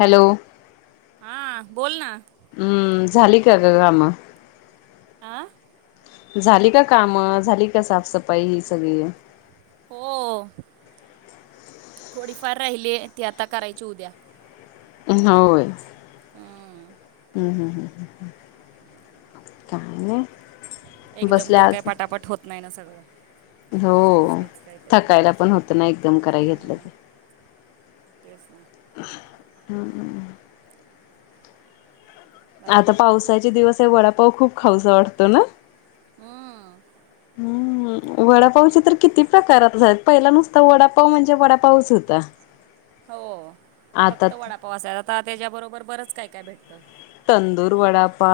Hello. हा बोल ना. हम्म, झाली का गं कामं? आं. झाली का कामं झाली का साफसफाई ही सगळी. हो, थोडी फार राहिली ते आता करायची उद्या. होय. हम्म ह ह ह, काय नाय. एकदम तर काय पटापट होत नाही ना सगळं. हो, मध्येच काहीतरी थकायला मध्येच पण होत ना काहीतरी एकदम कराय घेतलं. हम्म तेच ना. हम्म ह. आता बाकी तू पावसाचे दिवस हे वडापाव खूप खाऊसा वाटतो ना. हम्म. हम्म. वडापावच्या तर किती प्रकारात झाल्यात पहिला नुसता वडापाव म्हणजे वडापावच हुत्या. हो फक्त वडापावस आहे आता त्याच्याबरोबर बरंच काय काय भेटतं. तंदूर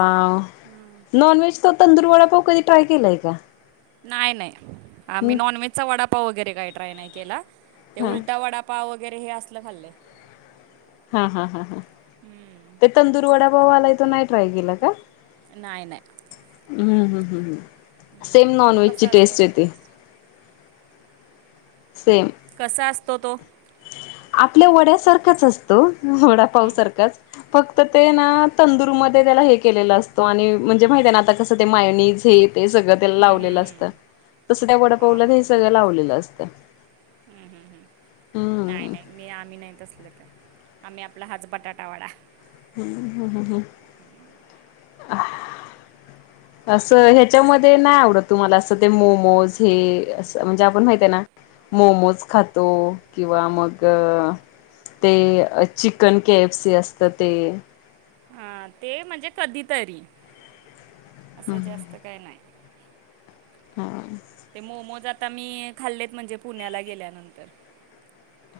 प हम्म. नॉनव्हेज तंदूर कधी ट्राय केलाय का? नाही नाय आम्ही हम्म नॉनव्हेजचा वडापाव वगैरे काय ट्राय नाही केला ते हां उलटा वडापा पाव वगैरे हे असलं खाल्लय हा हा हा ह, हम्म ते तंदुर वडा पाव आलाय तो नाही ट्राय केला का? नाय नाय हम्म हम् हम्म ह, सेम तो नॉनव्हेजची कसा असतो टेस्ट येते सेम कसा असतो तो? आपल्या वड्यासारखाच असतो वडापावसारखाच फक्त ते ना तंदुरमध्ये त्याला हे केलेलं असतो आणि म्हणजे माहित आहे ना आता कस ते मायनीज हे ते सगळं त्येला लावलेलं असतं, तसं त्या वडपाहला हे सगळं लावलेलं असतं. हम हम हम्मं नाही हम्म. नाही. मी आम्ही नाही तसलं काय, आम्ही आपला हाच बटाटा वडा. हम्म हम् ह ह. असं ह्याच्यामध्ये नाही आवडत तुम्हाला असं ते मोमोज हे आपण माहित आहे ना मोमोज खातो किंवा मग ते चिकन के एफ सी असत ते. हा ते म्हणजे कधी तरी, असं जास्त काय नाय, ते मोमोजात आता मी खाल्लेत म्हणजे पुण्याला गेल्यानंतर.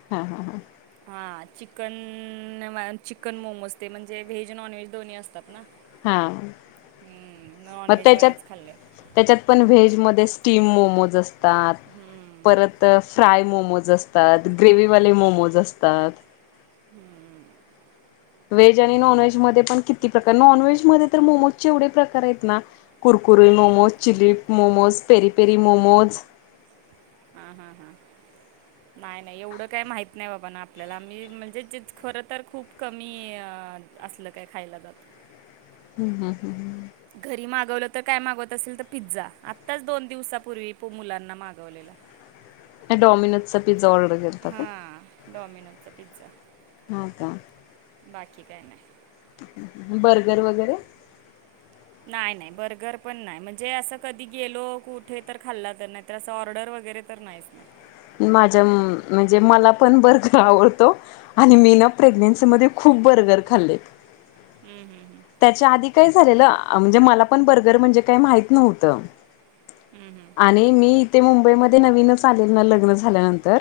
हा हा हा हा चिकन, चिकन मोमोज ते म्हणजे व्हेज, नॉनव्हेज दोन्ही असतात ना. हा, हम्म, म त्येच्यात नॉनव्हेजवालेच खाल्ले त्येच्यात पण व्हेज मध्ये स्टीम मोमोज असतात, हम्म, परत फ्राय मोमोज असतात, ग्रेवीवाले मोमोज असतात. हम्म. व्हेज आणि नॉनव्हेज मध्ये पण किती प्रकार नॉनव्हेज मध्ये तर मोमोजचे एवढे प्रकार आहेत ना Kurkure momos, chilli momos, peri peri momos. हा हा हा. [unintelligible] नाही नाही एवढं काही माहीत नाही बाबा ना आपल्याला मि म्हणजे जे खरं तर खूप कमीय असलं काय खायला जातं. हम् हम हम ह. घरी मागवलं तर काय मागवत असेल तर पिझ्झा, आत्ताच दोन दिवसापूर्वी मुलांना मागवलेला. डोमिनोजचा पिझा ऑडर केला. हा डॉमिनोजचा पिझ्झा. हो का. बाकी काय नाय बर्गर वगैरे? नाय नाय बर्गर पण नाय म्हणजे असं कधी गेलो कुठे तर खाल्ला तर नाहीतर त्यासं ऑर्डर वगैरे तर नाहीच नाही. माझ्या मं म्हणजे मला पण बर्गर आवडतो. आणि मी ना प्रेग्नेन्सीमध्ये खूप बर्गर खाल्लेत. हम् हम् हम्. त्याच्या आधी काही झालेलं म्हणजे मला पण बर्गर म्हणजे काय माहित नव्हतं. हम्म हम्. आणि मी इथे मुंबईमध्ये नवीनच आलेल ना लग्न झाल्यानंतर.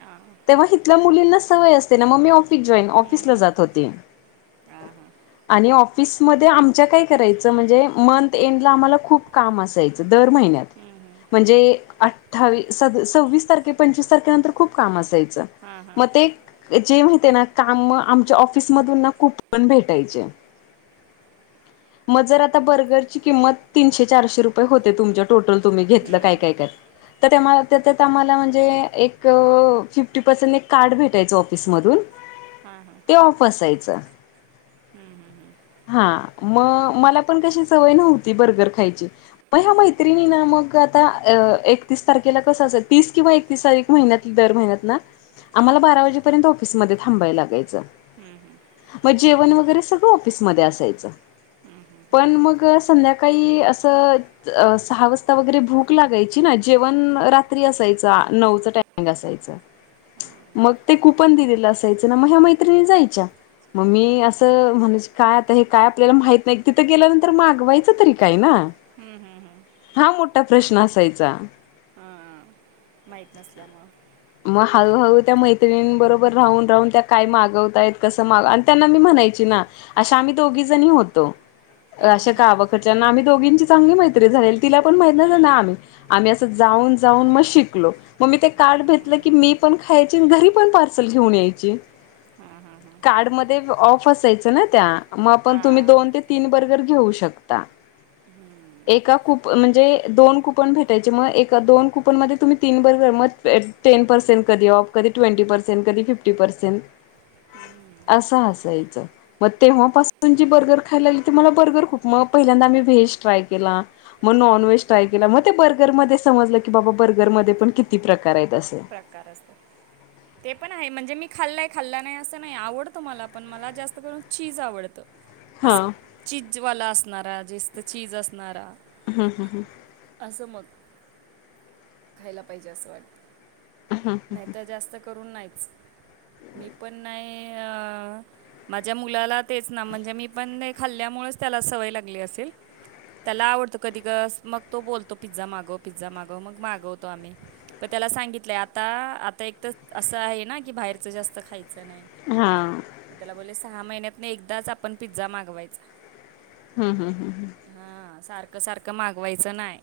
आ्. तेव्हा हिथल्या मुलींना सवय असते ना मग मी ऑफिस जॉईन ऑफिसला जात होते. हा हा. आणि ऑफिसमध्ये आमच्या काय करायचं म्हणजे मन. एंडला आम्हाला खूप काम असायचं दर महिन्यात म्हणजे. ठावीस सद सव्वीस तारखे पंचवीस तारखेनंतर खूप काम असायचं हां, हां. मग ते. जे माहिती आहे ना काम आमच्या ऑफिसमधून ना कुप ण भेटायचे. मग जर आता बर्गरची किंमत तीनशे चारशे रुपये होते तुमच्या टोटल तुम्ही हम्म, घेतलं काय हम्म. काय काय. तर त्यात आम्हाला त्या त्या त्या आम्हाला म्हणजे एक फिफ्टी पर्सेंट एक कार्ड भेटायचं. ईस मधून. हा हा. ते ऑफ असायचं. हम हम हम. हा म मला पण कशी सवय नव्हती बर्गर खायची. मग ह्या मैत्रिणी ना मग आता अ एकतीस तारखेला कसं आसायच तीस किंवा एकतीस तारीख. महिन्यात दर महिन्यात ना आम्हाला बारा वाजेपर्यंत ऑफिसमध्ये थांबायला लागाय. मग जेवण वगैरे सगळं ऑफिसमध्ये असायचं. पण मग संध्याकाळी असं. अ सहा वाजता वगैरे भूक लागायची ना जेवण रात्री असायचं आ नऊचं टायमिंग असायचं. मग ते कुपन दिलेलं असायचं ना मग ह्या मैत्रिणी जायच्या. मग मी असं म्हण. काय आता हे काय आपल्याला माहित नाही तिथं गेल्यानंतर आठवायचं तरी काय ना. हम् हम्म हम्म. हा मोठा प्रश्न असायचा. हा हम. माहित नसल्यामुळं. मग हळूहळू त्या मैत्रिनबरोबर राहून राहून त्या काय मागवताय कसं माग अन त्यांना मी म्हणायची ना. अश्या आम्ही दोघी जणीं होतो हम्म, अश्या हम्म. गावाक. त्याच्या न आम्ही दोघेची चांगली मैत्रीन झालेलती तिला पण माहित नाही ना आम्ही. आम्ही असं जाऊन जाऊन मग शिकलो मग मी ते कार्ड भित. म्ह की मी पण खायची आणि घरी पण पार्सल घेऊन यायची. कार्ड मध्ये ऑफ असायच ना त्या मग आपण तुम्ही हां दोन ते. तीन बर्गर घेऊ शकता. हम्म. एका कुप म्हणजे दोन कुपन भेटायचे मग एक दोन कुपन मध्ये तुम्ही तीन बर्गर म. [inaudible] टेन परर्सेंन कधी ऑफ कधी ट्वेंटी परर्सेंन कधी फिफ्टी परर्सेंन. असं हसायचं. म तेव्हापासून जी बर्गर खाय लागली त मला बर्गर खूप म पहिल्यांदा आम्ही व्हेज ट्राय केला. म नॉन व्हेज ट्राय केला मग ते बर्गरमध्ये समजलं की बाबा बर्गरमध्ये पण किती प्रकार आहेत अस. प्रकार असत्यात. [inaudible] ते पण आहे म्हणजे मी खाल्लंय खाल्ला नाही असं नाही आवडतो मला पण मला जास्त करून चीज आवडतं. हा असं चीजंवाला असणारा जेस्त चीज असणारा. हम्म.. हम्म.. हम्म असं मग... खायला पाहिजे असं वाटतं. नाही तर जास्त करून नाहीच, मी पण नाही अ माझ्या मुलाला तेच ना, म्हणजे मी पण खाल्ल्यामुळेच त्याला सवय लागली असेल. त्याला आवडतं कधी कस.. मग तो बोलतो पिझ्झा मागव, पिझ्झा मागव.. मग मागवतो आम्ही. पण त्याला सांगितलंय आता.... आता एक तर असं आहे ना की बाहेरच जास्त खायचं नाही. हा त्याला बोलले सहा महिन्यात न एकदाच आपण पिझ्झा मागवायचा. हम्.. हम्.. हम् हा.. सारखं -सारखं मागवायचं नाही.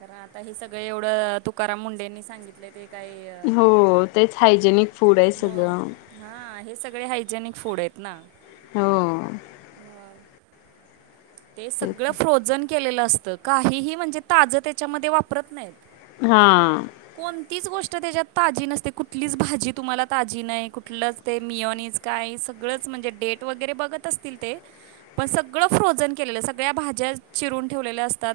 कारण आता हे सगळं एवढं.. तुकाराम मुंडेनी सांगितलंय ते काही हो.. तेच हायजेनिक फूड आहे सगळं. हा.. हे सगळे हायजेनिक फूड आहेत ना. हो मग ते तेच सगळं फ्रोझन केलेलं असतं, काहीही म्हणजे ताजं त्याच्यामध्ये वापरत नाहीत. हा कोणतीच गोष्ट त्याच्यात ताजी नसते, कुठलीच भाजी तुम्हाला ताजी नाही कुठलंच ते मिओनिज काय सगळंच, म्हणजे डेट वगैरे बघत असतील ते... पण सगळं फ्रोजन केलेलं सगळ्या भाज्या चिरून ठेवलेल्या असतात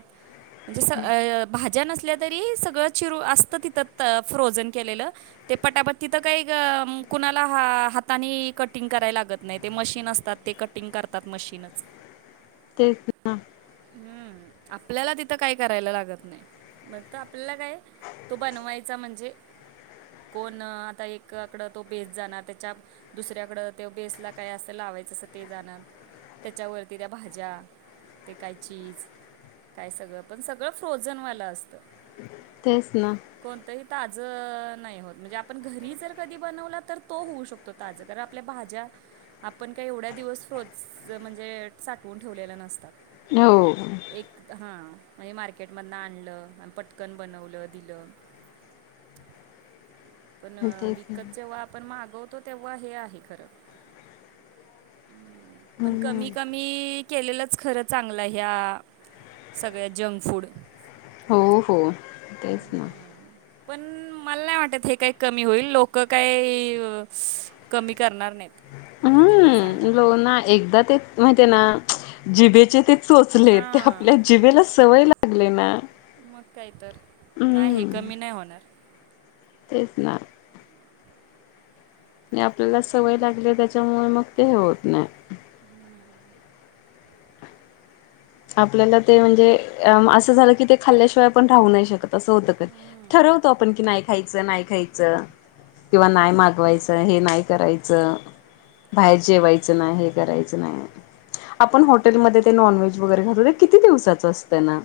म्हणजे अ.. भा.. ज्या नसल्या तरी सगळं चिरू असतं तिथं अ... फ्रोजन केलेलं. ते पटापट्ट तिथं काही ग.. अ... कुणाला हा.. हातानी कटिंग करायला लागत नाही ते मशीन असतात ते क कटिंग करतात मशीनच. तेच ना हम्म... आपल्याला तिथं काही करायला लागत नाही. फक्त आपल्याला काय, तो बनवायचा म्हणजे कोण.. आता एका आकडा तो भेस जाणार त्याच्या दुसऱ्याकड ते बेसला काय असं लावायचं अस ते जाणार, त्याच्यावरती त्या भाज्या, ते काय चीज.. ते काय सगळं, पण सगळं फ्रोझन वालं असतं. तेच ना कोणतंही ताजं... नाही होत म्हणजे आपण घरी जर कधी बनवल तर तो होऊ शकतो. ताज, कारण आपल्या भाज्या.. आपण का एवढ्या दिवस फोज म्हणजे साठवून ठेवलेले नसतात. हो एक, हा.. म्हणजे मार्केटमधन आणलं अन् पटकन बनवलं, दिलं. पण... तेच ना विकत जेव्हा आपण मागवतो तेव्हा हे आहे खरं, पण कमी क मी... केलेलंच खरं चांगलं ह्या.. सगळ्या जंक फूड हो -हो.. तेच ना. पण मला नाही वाटत हे काही कमी होईल लोक काही स..... कमी करणार नाहीत. किती पण सांगा हम्म.. तो ना एकदा ते माहिती आहे ना, च... जिबेचे ते चोचले यत हां आपल्या जीभेला सवय लागली ना. मग काय तर, नाही हे हम्म कमी नाही होणार. तेच ना. आणि आपल्याला सवय लागली त्याच्यामुळे मग ते हे होत नाही. हम्म. आपल्याला ते म्हणजे असं झालं की ते खाल्ल्याशिवाय पण राहू नाही शकत तसं होतं कधी, ठरवतो आपण की नाही खायचं, नाही खायचं. किंवा नाही मागवायचं हे नाही करायचं. बाहेर जेवायचं नाही हे करायचं नाही, आपण हॉटेलमध्ये ते नॉनव्हेज वगैरे खात किती दिवसाच असतंय ना.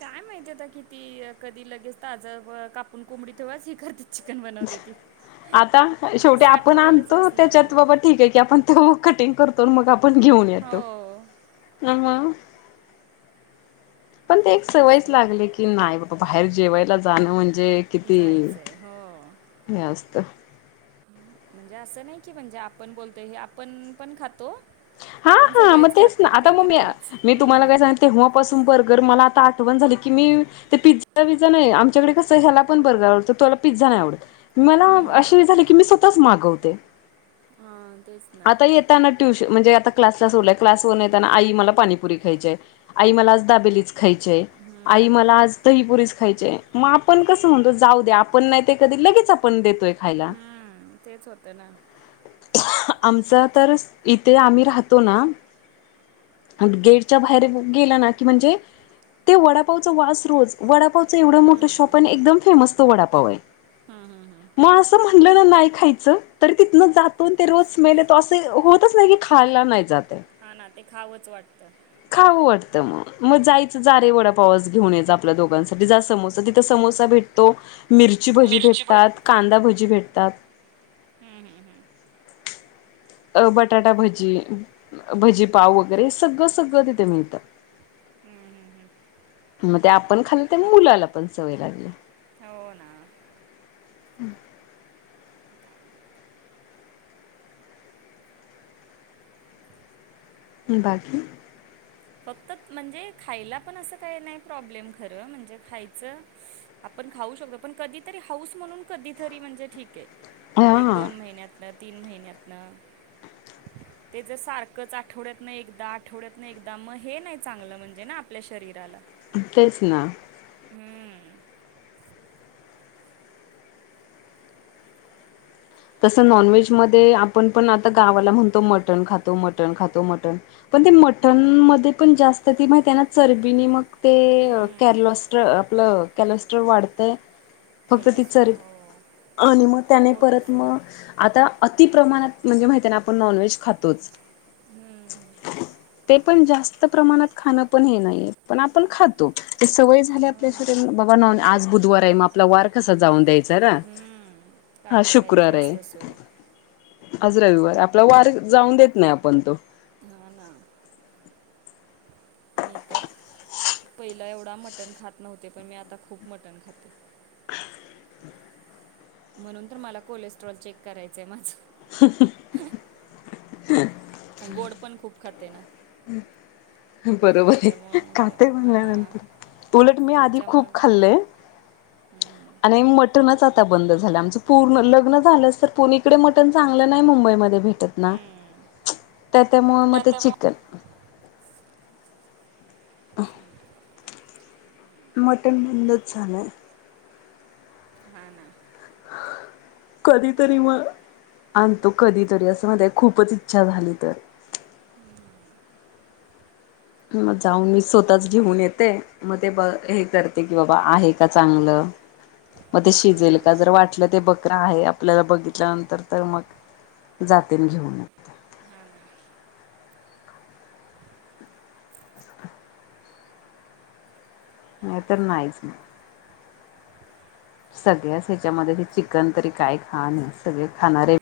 काय माहितीय आता किती कधी लगेच ताज कापून कोंबडी ठेववाच हे करते नव देते आता, शेवटी आपण आणतो असणार ना त्येच्यात बाबा ठीक हाय की आपण तो कटिंग करतो. तर मग आपण घेऊन येत हो. [unintelligible] पण ते एक तेच सवयच ना लागली की नाही बाबा बाहेर जेवायला जाणं म्हणजे किती जायचं आहे हो हे असतं. म्हणजे नाही की म्हणजे आपण बोलतोय, हे आपण पण खातो हा आणि हा मग सगळेच तेच ना खातयत आता ते मग तर मी आहेच. मी हम्म तुम्हाला काय सांग तेव्हापासून बर्गर मला आता आठवण झाली की मी ते पिझ्झा, विझ्झा नाही आमच्याकडे कसं ह्याला पण बर्गर आवडत तुला पिझ्झा नाही आवडत. मला हम्म अशी झाली की मी स्वतःच मागवते. हा तेच ना. त्याना ट्यूश म्हणजे आता क्लासला सोडलय, क्लासवरनं येता ना आई मला पाणीपुरी खायची हाय, आई मला आज दाबेलीच खायचे, आई मला आज दहीपुरीस खायचेय. म आपण कसं म्हणतो जाऊ द्या, आपण नाही ते कधी लगेच आपण देतोय. खायला हम्म तेच होतं ना. आमचा तर इथे आम्ही राहतो ना गेटच्या बाहेर गेलं ना कि म्हणजे ते वडापावच वास रोज, वडापावच एवढं मोठं हम्म शॉप आणि एकदम फेमस तो वडापाव हाय हम्म हम्म ह. मग असं म्हणलं ना नाही खायच, तरी तिथन जात ते रोज म ते अस हो तच नाही की, खायला नाही जाते हा ना ते खावंच वाटतं. खाऊं वाटतं म, मग जायचं जा रे वडापावच घेऊन जा आपल्या दोघांसाठी जा समोसा तिथं समोसा भेट तो, मिरची भज्जी मिरची भजी भेटतात, कांदा भज्जी भेटतात. हम्म हम्म ह. अ बटाटा भज्जी, भज्जी पाव वगैरे हे सगळं सगळं तिथे मिळतं. मग ते आपण खाल्लं तेन मुलाला पण सवय लागली. हो ना. बाकी? फक्त म्हणजे खायला पण असं काय नाही प्रॉब्लेम खरं म्हणजे खायचं आपण खाऊ शकतो पण कधीतरी हाऊस म्हणून कधीतरी म्हणजे ठीक हेय हा एक-दोन महिन्यात आपलं तीन महिन्यातनं ते जर सारखंच आठवड्यातनं एकदा, आठवड्यातनं एक दा मग, हे नाही चांगलं म्हणजे ना आपल्या शरीराला. तेच ना. हम्म.... तसं नॉनव्हेजमध्ये, आपण पण आता गावाला म्हणतो. मटण खातो- मटण खातो मटण.... पण ते मठण... मध्ये पण जास्त ती माहिती आहे ना, चरबी नी मग.... ते.... हम्म कॅर्लोस्टर.... आपलं कॅर्लोस्टर वाढतंय. फक्त केलं ती असतो चर..... हो आणि मग त्याने परत... कॉलेज म... आता अतिप्रमाणात म्हणजे माहिती आहे ना. आपण नॉनव्हेज खातोच. हम्म, ते पण जास्त प्रमाणात खाणं पण हे नाहीये, पण आपण खातो. ते सवय झाली हा आपल्या ना शरिराला.., बाबा नाॅन.... आज बुधवार आ हे. मग आप.. ला वार कसा जाऊन द्यायचा ना. हम्म, काही आज ना काहीतरी शुक्रवार आहे. असतं सुरू आज रविवार आहे. आपला वार जाऊन देत नाही आपण तो. हा.. ना. मी तर. पहिलं एवढा मटण खात नव्हते. पण मी आता खूप मटण खाते. म्हणून तर, मला कोलेस्ट्रॉल चेक करायचंय माझं. [unintelligible] आणि गोड पण खूप खाते ना.. बरोबर आहे, त्याच्यामुळं खाते म्हणलं हां म्हणल्यानंतर. उलट मी आधी खूप त्याच्यामुळं बोललं खाल्लंय. हम्म, [unintelligible] आणि मटणच आता बंद झालंआमचं पूर्ण. लग्न झालंच तर, पूणे इकडे मटण चांगलं नाही मुंबईमध्ये भेट.... त ना. हम्म. त्या- त्यामुळे मग ते चिकन. त्याच्यामुळे [inaudible] मटण बंदच झालंय. हा... ना. कधीतरी म.... आणतो कधीतरी असं.. खूपच इच्छा झाली तर. [inaudible] म... जाऊन मी स्वतःच घेऊन येते. मग ते ब.. हे.... करते, की बाबा आहे का चांगलं. मग ते शिजेल हम्म, का? जर वाटलं, ते बकर आहे.... आपल्याला बघितल्यानंतर तर मग. जातीनं घेऊन म.. हा ना नाही तर, नाही.... सगळ्याच ह्याच्यामध्ये, हे चिकन तरी काय खाणं आहे. सगळे खाणारे....